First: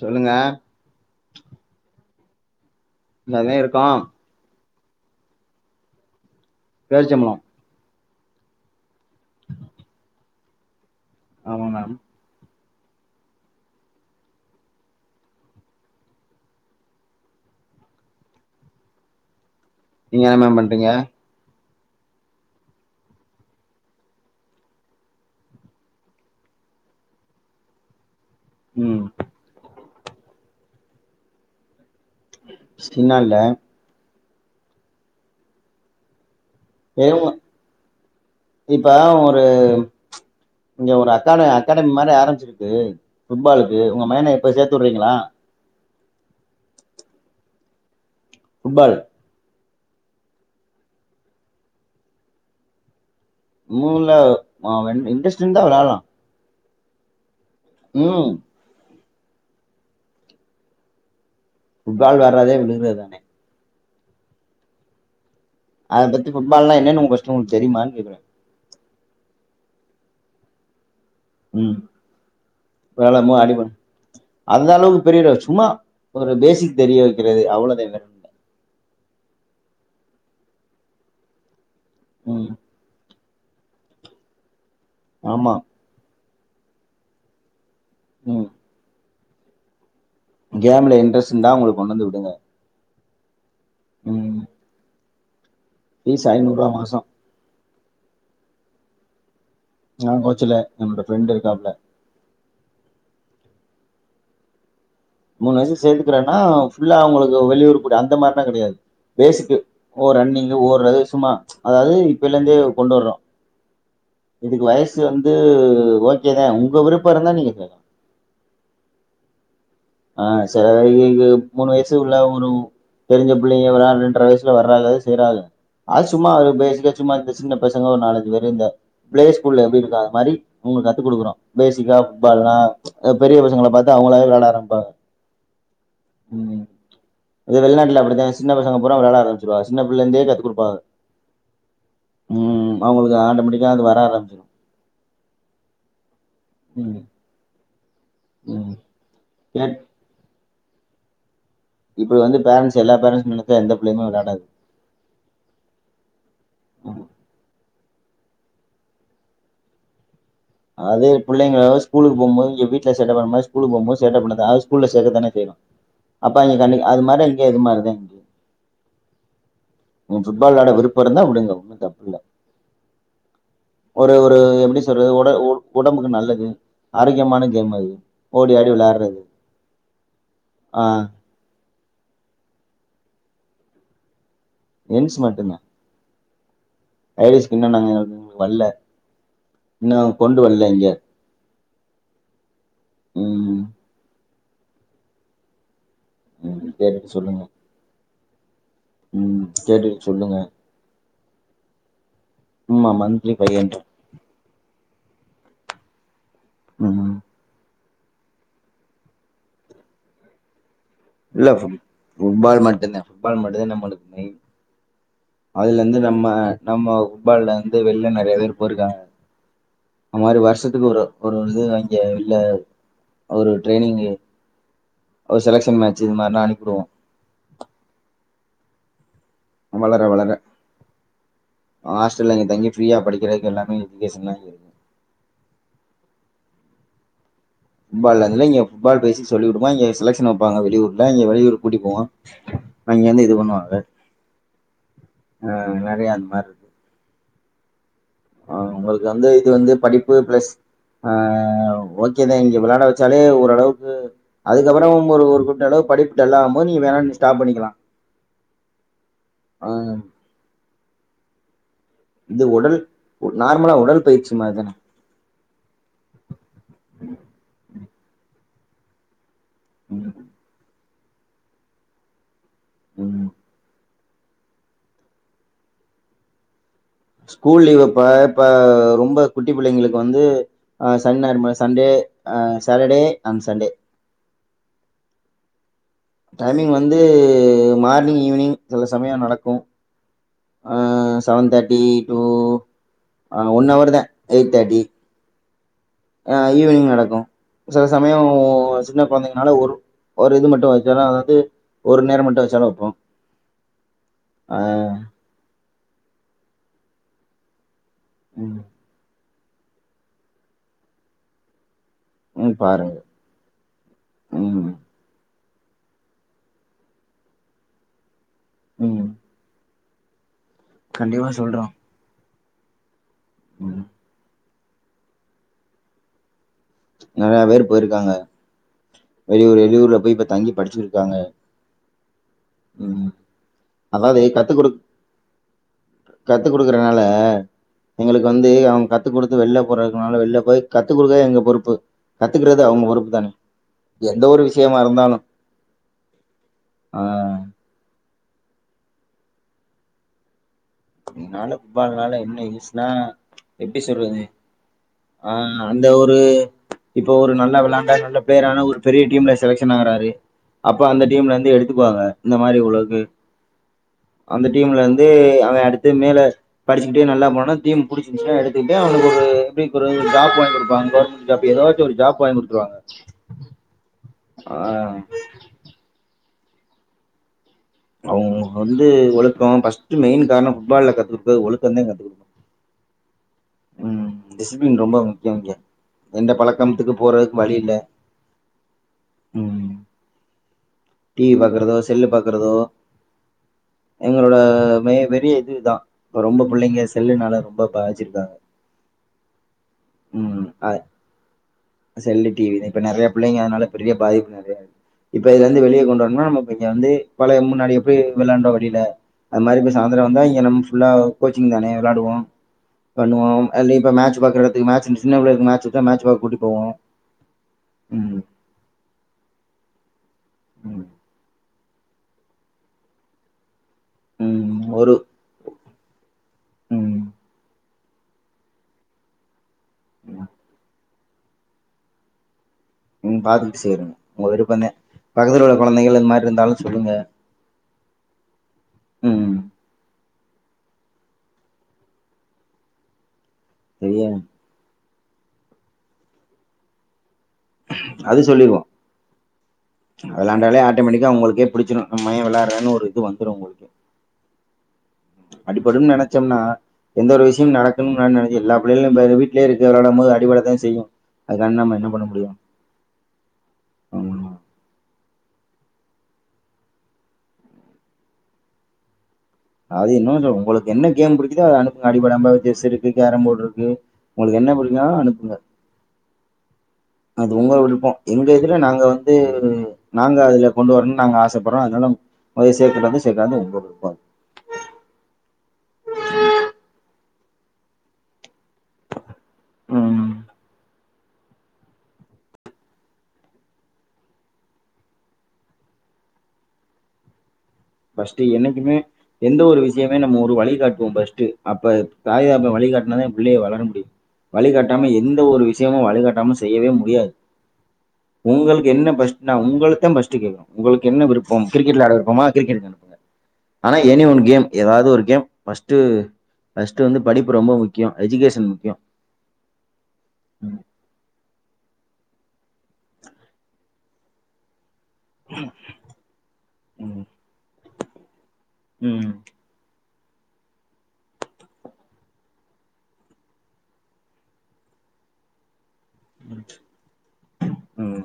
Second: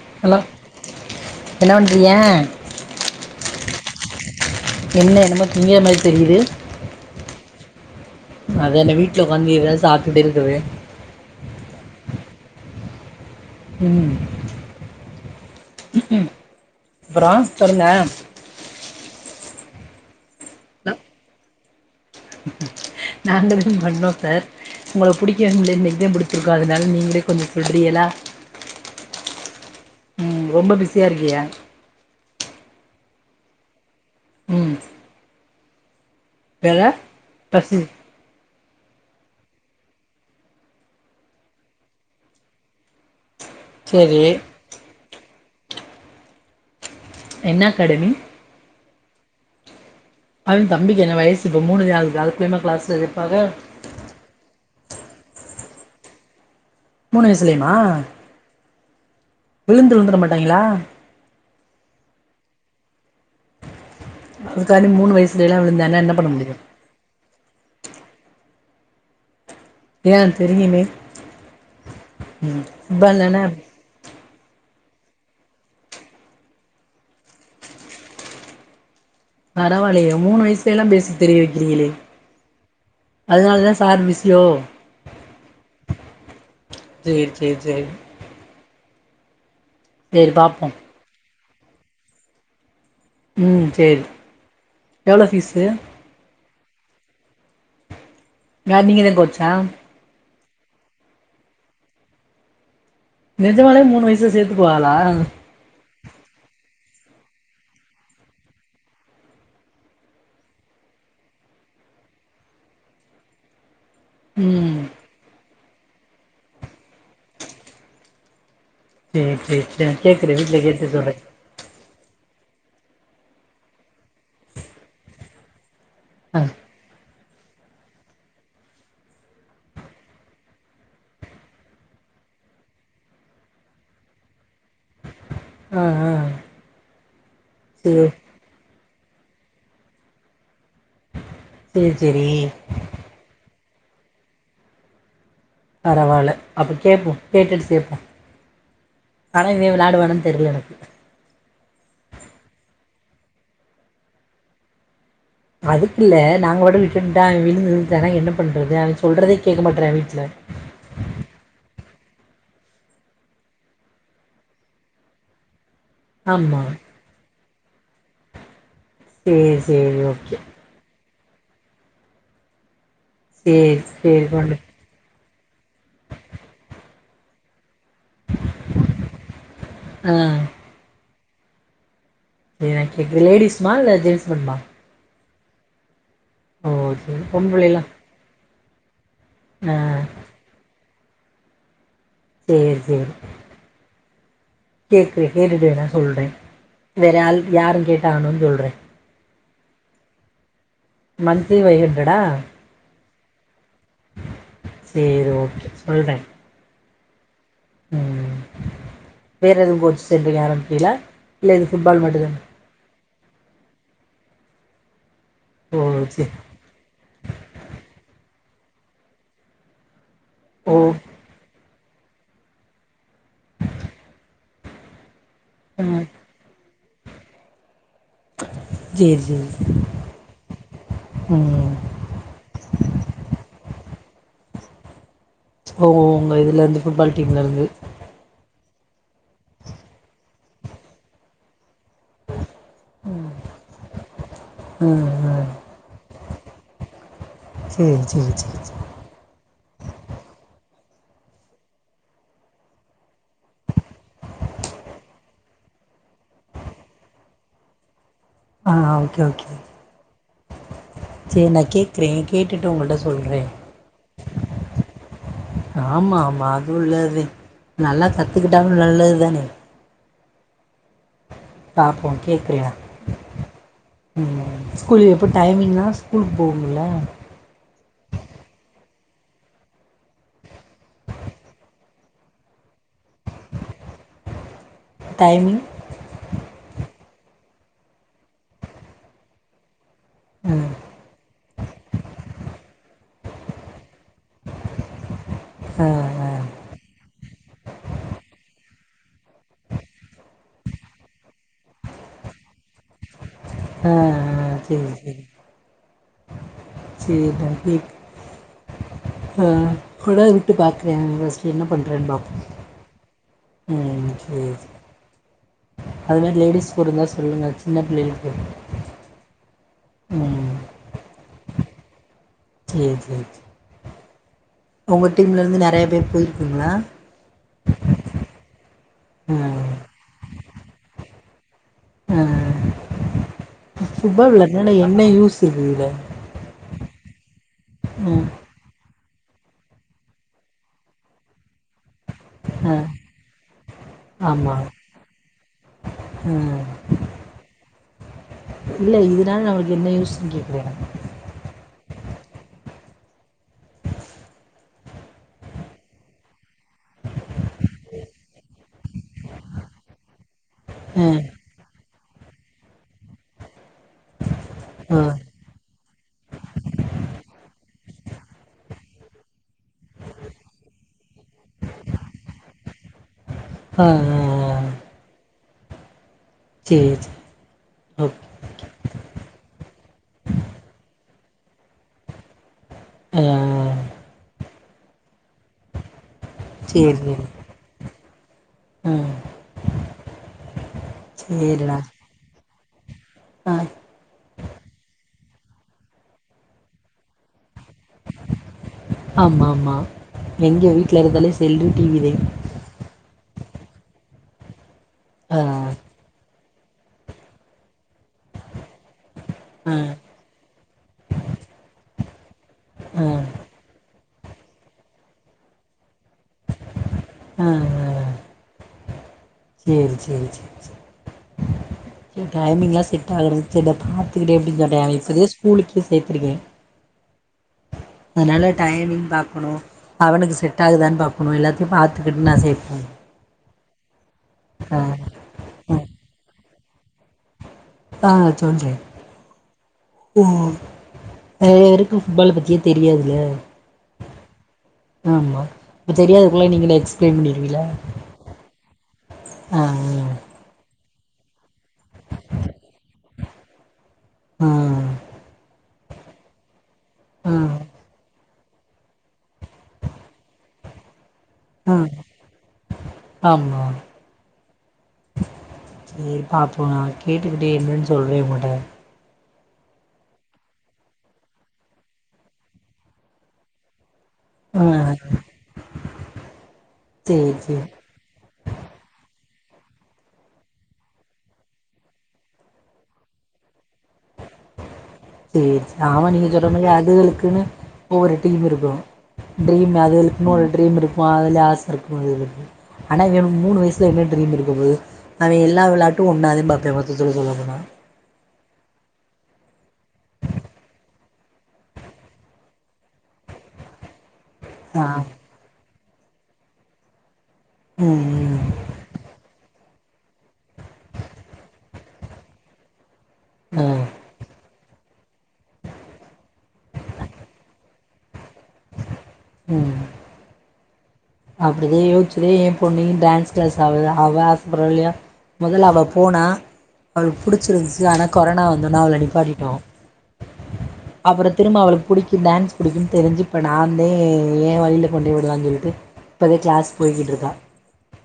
சொல்லுங்க ஹலோ என்ன பண்றீங்க [inaudible] இதானே இருக்கோ என்ன என்னமோ திங்கிர மாதிரி தெரியுது பேர்ச்சம்பளம் அதென்ன வி வீட்ல உக்காந்துட்டு இதுதான் சாப்டுட்டு இருக்குவே ஆமா மேம் உம் பிரான்ஸ் தெர்ல நீங்க என்ன மேம் பண்றீங்க நாங்களும் பண்ணோம் சார் உங்களை புடிக்கவே முடியல இன்னக்கிதா புடிச்சுருக்கோம் அதனால நீங்களே கொஞ்சம் சொல்றீயலா உம் ம் ரொம்ப பிஸியா இருக்கியா சின்ன இல்ல உம் பெற ஏங்க பசி இப்ப ஒரு இங்க ஒரு அக்காட அகாடமி மாதிரி ஆரம்பிச்சிருக்கு புபட்பாலுக்கு உங்க சரி மையனை இப்போ சேர்த்த விடறீங்களா என்ன கடனி ஃபுட்பால் அவன் தம்பிக்கு என் வயச இப்ப மூதான் ஆ இருக்கு அதுக்குள்ளுமா கிளாஸ் ஊலவாவேன் இன்டரஸ்ட் இருந்தா விளையலாம் மூணு வயசிலேவா விழுந்து விழுந்துட மாட்டாங்களா புட்பால் வராதே விழுகுறது தானே அதுக்கலம் மூணுவயசு அதை பத்தி ஃபுட்பால்னா என்னன்னங்க கஷம் சரிம்மான்னு கேடறேன் ஏன் தெரியுமே உம் ம் அதா வேளமோ இல்லனா அடி பண்ண அந்த அளவுக்கு பெரிய சும்மா கொஞ்சம் பேசிக் தெரிய வைக்கிறது அவ்வளவுதான் விர பரவில்லைய மூணு வயதிலேயே பேசிக் தெரிய வைக்கிறீங்களே உஹம் அதனால தான் சார் மிசியோ ஆமா ஜெரி ஜெரி ஜெரி உம் செரி பாப்பம் அதா உங்கள கொண்டு வந்து விடல உம் செரி எவ்ளோ பீஸ் பீஸ் ஐநூறு ரூபா மாசம் நீங்க தா கோச்சா நான் கோச்சில என்னோட ஃப்ரெண்ட் இருக்காப்புல நெஜமாலே மூணு வயசுல சேர்த்துக்குவால ப சேத்துக்கிறேன்னா ஃபுல்லா அவங்களுக்கு வெளியூறு கூடி அந்த மாரிலா கடையாது பேஸிக்கு ஒ ரன்னிஙு ஒது சும்மா அதாவது இப்பலந்தே கொண்டு வறோம் இதுக்கு ம் வயசு வந்து ஓகேதான் உங்க விருப்பம் இருந்தா நீங்க சேலாம் சேர் சேர் ஆஹ் ச மூணுவயஸ் உள்ள ஒரு தெரிஞ்ச பிள்ளைங்க இரண்டரை வயசுல வர்றாங்க செய்றாங்க அது சும்மா ஆ பேஸிக்கா சும்மா சின்ன பசங்க ஒரு நாலஞ்சு பேர் இந்த பிளே ஸ்கூல்ல எப்படி இருக்க அந்த மாரி அவங்களுக்கு கத்துக் கொடுக்கற பேசிக்கா பால் லா பெரிய பசங்கள பாத்து அவங்களா வெளையாட ஆரம்ப பா ஆ ஆ உம் அது வெளிநாட்டுல சேரி அப்படித்தான் சின்ன பசங்க முற விளையட ஆரம்பிச்சிருவாங்க சின் பிள்ளைலருந்தே கத்து கொடுப்பங்க சேரி சேரி உம் அவங்களுக்கு ஆட்டாமெட்டிக் கா வர ஆரம்மிச்சிரும் பரவால அப்ப கேட்போம் கேட்டுட்டு சேப்போம் ம் ஆனா இவே கேட் விளாடுவானா தெரில எனக்கு இப்டி வந்து பேரன்ட்ஸ் எல்லா பேரண்ட்ஸ் நெனச்சா எந்த பிள்ளைமே விளாடாது அதுக்கு இல்ல நாங்க விட ம் விட்டுட் தான் விழு ந்தான்ன என்ன பண்றது அவன் சொல்றதே கேட்க மாட்றான் வீட்டுல அது பிள்ளைங்களாவ ஸ்கூல் போகும் போது வீட்ல சேட்ட பண்ணற மாரி ஸ்கூல் போகும் போது சேட்ட பண்ணது ஸ்கூல்லல சேக்க தானே செய்யனும் அப்பா இங்க ஆமா. கண்டிக்க அது மாரி எது மாரிதேன் சேர் சேரி ஓகே அப்புறந்தா விடுங்க ஒண்ணும் தப்புல சேரி, ஒரு சேரி ஒரு பொண்ணு. எப்படி சொல்றது உடம்புக்கு நல்லது ஆரோக்கியமான கேம்து ஓடி அடி விளையாடுறது ஆ ஆஹ் சரி நான் கேக்குேன்லேடிீஸ்மா இல்ல ஜென்்ஸ்மண்மா என்ஸ் மட்டு்த ஓ சரி ஐலஷ கனும் பொம்பளைலாம் நாங்கங்களுக்கு வல்ல ஆ இன்னும் அவங்க கொண்டு வரல இங்க சரி சரி ம் கேட கே கேட்டுட்டு வேனா சொல்றேன் ம் வேறால் யாரும் கேட்டு தானும்ன்ன சொல்கிறன் உம் கேட்டுட்டு சொல்லுங்க மன்சி வைகண்டடா ஆமா மந்த்த்லி பதின் சரி ஓகே சொல்றேன் ஆஹ உம் வேற எதுவும் கோச்ச சென்றங்க ஆரம்ப தெல இல்ல புட்பால் மட்டும்தான் புட்பால் மட்டும்தான் நம்மளுக்கு மெயின் அதுல இருந்து ஓ நம்ம சரி. நம்ம புட்பாலல வந்து வெளில நிறைய பேர் ஒருருக்கா [inaudible] அது மாதிரி ஓ வருஷத்துக்கு ஒரு ஒரு இது இல்ல ஒரு ட்ரைனிங் செலக்ஷன் மேச் ம். இது மாதிரி நாம் அனுப்பிடுவோம் சரி வளர வளர ம். ஹாஸ்டல இங்க தங்கி ஃப்ரீயா படிக்கக்கு எல்லாமே சொன்னங்க ஓ உங்க இதுல இருந்து புட்பால் டீம்ல இருந்து புட் பால்ல புட்பால் பேசி சொல்லிடுமா எங்க செலக்ஷன் வப்பாங்க வெளூர்ல எங்க வெளியூர் கூட்டி போவோம் அங்க இருந்து இது பண்ணுவாங்க ம், ம். ஆஹ் நிறைய அந்த மாதிரி இருக்கு சரி சரி சரி ஆஹ் சரி உங்களுக்கு வந்து இது வந்து படிப்பு பிளஸ் ஆஹ் ஓகேதான் இங்க விளாட வச்சாலே ஓரளவுக்கு அதுக்கப்புறம் ஒரு குட்டு அளவு படிப்புட்டு எல்ல ஆம் போது நீங்க வேணா ஸ்டாப் பண்ணிக்கலாம் ஆ ஓகே ஓகே ஆ சரினக்கி இது கேட்டுட்டு உடல் உங்ககிட்ட சொல்றேன் நார்மலா உடல் பயிற்சி மாரி தான ஆமா ஆமா அது உள்ளது நல்லா த கத்துக்கிட்டாலும் நல்லது தான பாப்போம் கேக்றேன் உம் ம் ஸ்கூலு எப்போ டைமிங்னா ஸ்கூலுக்கு போகனும்ல ஸ்கூல் லீவப்ப இப்ப ரொம்ப குட்டி பிள்ளைங்களுக்கு வந்துஹ் சனி சண்டேஹ Saturday and Sunday timing timing வந்து மார்னிங் ஈவினிங் சில சமயம் நடக்கும் ஆ ஆஹ் செவன் தேட்டி டூ ஆஹ் ஒன் அவர் தான் எயிட் தேர்டி ஆ ஆ ஆஹ் ஈவினிங் நடக்கும் சில சமயம் சின்னகுழந்தைங்கனால ஒரு ஒரு இது மட்டும் வச்சாலும் அதாவது ஒரு நேரம் மட்டும் வச்சாலும் வப்போம் ஆஹ்ஹ் சேரி சேரி சேரி நான் கேக்கிறேன் உம் கொண்டாந்து விட்டு பாக்குறேன் ஃபர்ஸ்ட் என்ன பண் ரெண்டும் ம் பாருங்க உம் சேரி ம் அது மாரி லேடிஸ் கூட இருந்தா சொல்லுங்க சின்ன பிள்ளைகளுக்கு உம் உம் கண்டிப்பா சொல்றோம் சேரி சேரி ம் உங்க டீம்ல இருந்து நறைய பேர் போய் நறைய பேர் போயிருக்காங்க வெளியூர் ம் வெளியூர்ல போய்ப் இப்ப தங்கி படிச்சிருக்காங்க ஆஹ் உம் ஃபுட்பால் விளையாட்னா என்ன யூஸ் இருக்கு இதுல கத்துக் குடுக்கறனால எங்களுக்கு ம் வந்து அவுங்க கத் கத்து கொடுத்து வெள்ல போறதுனால வெள்ல போய் கத்துக் குடுக்கிறது எங்க பொறுப்பு கத்துக்கிறது ஆ அவுங்க பொறுப்பு தானே எந்த ஒரு ஆமா விஷயமா இருந்தாலும் ம் ஆஹ் இல்ல இதுனால நமளுக்கு என்ன யூஸ்ன்னு கேக்குறேன் ஃபுட் பாலால என்ன யூஸ்னா எப்படி சொல்றது ஆஹ் அந்த ஒரு இப்ப ஒரு நல்ல விளையாண்டா நல்ல பிளேயர் ஒரு பெரிய டீம்ல செலக்சன் ஆகுறாரு அப்ப அந்த ம் டீம்ல இருந்து எடுத்துக்குவாங்க இந்த மாரி உள்ளது அந்த டீம்ல ஆ இருந்து அவன் அடுத்து படிச்சுக்கிட்டே நல்லா போன டீம் புடிச்ச எடுத்துக்கிட்ட அவனு ஒரு எப்டி ஒரு ஜாப் வாங்கி குடுப்பாங்க கவேர்ந்மேன்ட் ஜாப் ஏதாச்சும் ஒரு ஜாப் வாங்கி கொடுத்துருவாங்க ஆ ஆ ஆ ஆ ஆஹ் சேரி சேரி ஓகே அவங்க வந்து ஒழுக்கம் ஃபர்ஸ்ட் மெயின் காரணம் ஃபுட்பால் கத்து இப்ப ஒழுக்கம்தான் கத்து கொடு ஆ உம் டிசிப்ளின் ரொம்ப எந்த சேரி பழக்கத்துக்கும் சேரி போறதுக்கு வழி இல்ல ம் உம் டிவி சேரிடா பாக்குறதோ செல்லு பாக்குறதோ ஆ எங்களோட மே வெரிய இதுதான் இப்ப ரொம்ப பிள்ளைங்க செல்லுனால ரொம்ப பாதிச் ஆமா மா எங்க வீட்ல இருந்தாலே செல்லு டிவி தே சொல்லு டிவி தேன் இப்ப நிறைய பிள்ளைங்க அதனால பெரிய வாய்ப்பு நிறைய இருக் இப்போ ஆ இதுல இருந்தது வெளிய கொண்டு வரணும்னா இவாங்க வந்து பலைய முன்னாடி பே விளாண்டோ வெளில அது மாரி இப்போ ஆ சாயந்தரோ வந்தா இங்க நம்ப ஃபுல்லா கோச்சிங் தானே விளாடுவோ ஆ பண்ணுவோ அல் இப்ப மேச் பாக்கறத்துக்கு மேச் இச்சுன்னா சின்ன பிள்ளைங்களுக்கு மேச் இருன்ச்சினா மேச் பாக்க கூட்டி போ [unintelligible] போவோம் ஆஹ் ஆஹ் சேரி சேரி ம் டைமிங்ளா செட் ஆகுற செல்ல பாத்துக்கிட்டே எப்டி ம் சொல்றா ஒரு இப்பதே ஸ்கூலுக்கே சேர்த்திருக்கே ம் அனால டைமிங் பாக்கணு அவனுக்கு செட் ஆகுதானு பாப் எல்லாத்தையும் பாத்துக்கிட்டு நா செ உம் சேரி உங்க வீட்டுக்கு வந்தேன் பக்கத்ல உள்ள குழந்தைகள் இந்த மாரி இருந்தாலு சொல்லுங்க ஆஹ் சொல்றே ம் ஓ நிறைய பேருக்கு ஃபுட்பாலு பத்தியே தெரியாதுல தெரியா ஆமா இப்ப தெரியாதுக்குள்ள நீங்களே எக்ஸ் பிளான் பண்ணுறிவீங்களா வெளாண்டாலே ஆட் டமெட்டிக்கா உங்களுக்கே புடிச்சிரு நம்ம ஏ வெளாட்றனு ஒரு இது வந்துரு உங்களுக்கு ஆ அடிபடும் நெனச்சம்னா எந்த ஒரு ஆ விஷ்யம் ஆ நடக்கும் ந நெ எல்லா பிள்ளையிலு வீட்லயே இருக்க வெளாடும்போது அடிபட தா செய்யு ம் ஆமா ஆமா சேரி பாப்போ நா கேட்டுக்கிட்டே என்னன் சொல்றே உங்கட்ட அது இன்னோ உங்களுக்கு என்ன கேம் புடிக்குதோ அது அனுப்புங்க அடிபடமா செஸ் இருக்கு கேரம் போட்ருக்கு உங்களுக்கு என்ன ஆ புடிக்கு அனுப்புங்க அது சேரி உங்க சேரி விருப்போ எங்க இதுல நாங்க வந்து து நாங்க அதுல கொண்டு வரனு நாங்க ஆசப்பறோ அதனால [unintelligible] சேக்குறது சேக்காதது உங்க விருப்போ சேரி ஆமா நீங்க சொன்ன மாரி அதுகளுக்குனு ஒவ்வொரு டீம் இருக்கு ட்ரீம் அது ம் அதுகளுக்குனு ஒரு ட்ரீம் இருக் அதுல ஆச இருக்கு அதுகளுக்கு ஆனா இவெ மூணு வயசுல என்ன ட்ரீம் இருக்க போது அவெ எல்லா வெளாட்டு ஒன்னா தா பாப்பே மொத்தத்துல சொல்ல போனா ஃபஸ்ட்டு என்னைக்குமே எந்த ஒரு விஷ்யமே நம்ம ஒரு வழிகாட்டுவோ ஃபஸ்ட்டு அப்ப தாய் தகப்பெ வழிகாட்னாதே புள்ளைய வளர முடியு ஆ வழிகாட்டாம எந்த ஒரு வி ச்யமா வழிகாட்டாம செய்யவே முடியாது ம் ம் உங்களுக்கு என்ன ப்ரச்ன உங்களுக் தம் ஃபஸ்ட்டு கேக்கனு உங்ளுக்கு என்ன விருப்பம் கிரிக்கெட் விளாட விருப்பமா கிரிக்கெட்கு அனுப்புங்க ஆ ஆனா எனி ஒன் கேம் எதாது ஒரு கேம் ஃபஸ்ட்டு ஃபஸ்ட்டு வந்து படிப்பு ரொம்ப முக்கியொ எஜிகேஷன் முக்கியொ உம் அப்டிதா யோச்சுதே ஏ பொண்ணையு டான்ஸ் கிளாஸ் அவ ஆசப்படுறால்லொயோ மொதல்ல அவ போனா ம், அவளுக்கு புடிச்சிருந்துச்சு ஆனா கொரோனா வந்தோனா அவள ம், நிப்பாட்டிட்டோ அப்புறொ திரும்ப அவளுக்கு புடிக்கு டான்ஸ் புடிக்கும்னு தெரிஞ்சு இப்ப நாந்தே ஏ வழில கொண்டொய் விடலான் சொல்ட்டு இப்பதே கிளாஸ் போய்கிட்ருக்கா ம்,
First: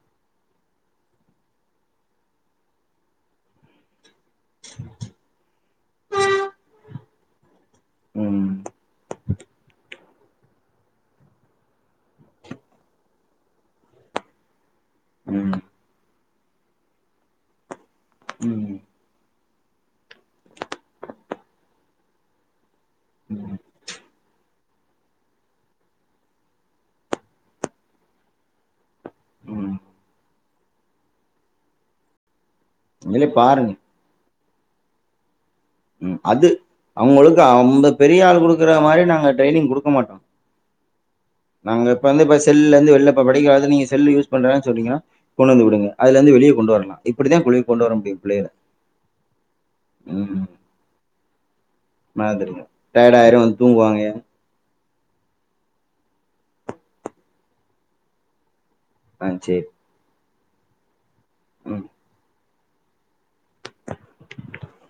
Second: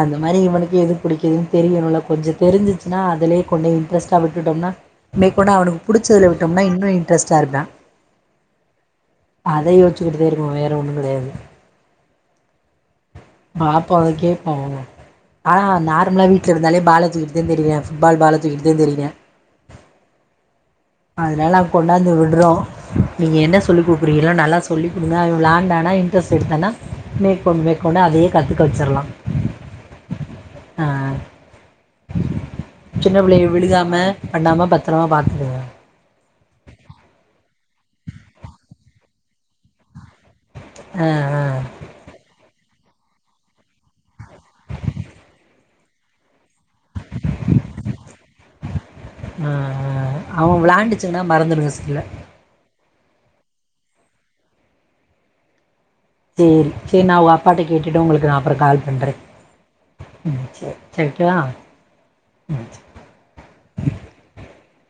அந்த மாரி இவனுக்கு எது பிடிக்குது தெரியனுல்ல கொஞ்ச தெரிஞ்சுச்சினா அதுலேய் கொண்டய் இன்ட்ரெஸ்ட் டா விட்டுட்டோம்னா மேகொண்டு அவனுக்கு புடிச்சதலு விட்டோம்னா இன்னு இன்ட்ரெஸ்ட்டா இருப்பியா ம், அதையோச்சு [unintelligible] இருக்கு வேற ஒன்னு கெடையாது பாப்பாவுக்கே பாவொ ஆ ம், ஹா நார்மலா வீ ட்ல இருந்தாலே பாலாஜி ‌வீடுதே தெரியு பால் பாலாஜி வீடுதே ம், தெரிவியா அதுனால கொண்டாந்து விட்றோ நீங்க ம், என்ன சொல்லிக் கொடுக்குறீங்களோ நல்லா சொ சொல்லி கொடுங்க அவன் விளான்டானா இன்ட்ரெஸ்ட் எடுத்தானா மேகொண்டு மேகொண்டு அதையே கத்துக்க வச்சுர்லாம் ம். அம் சின்ன நீங்களே பிள்ளைக பாருங்க. விழுகாம பண்ணாம பத்திரமாக பாத்துக்கங்க ம் அது அவங்களவுக்கு அவங்க பெரிய ஆள் குடுக்குற மாதிரி நாங்க ட்ரைனிங் கொடுக்க மாட்டோம் ஆ ஆ நாங்க இப்ப வந்து இப்ப செல்ல வெளில படிக்கவாவது நீங்க செல்லு யூஸ் பண்றதுனா சொல்றீங்கனா கொண்டு வந்து விடுங்க அதுலேந்து வெளிய கொண்டு வாங்க இப்படித்தான் குழிக்கு கொண்டு வர முடியும் பிள்ளைைய உம் விளாண்டிச்சுங்கன்னா மறந்துடுங்க செல்ல டயட் ஆயிரும் தூங்குவாங்க சரி சரி நா வோ அப்பாட்ட கேட்டுட்டு உங்களுக்கு அப்புறம் கால் பண்ணுறேன் ஆஹ் சரி ம் சேரி சேரி போலா ம். [inaudible]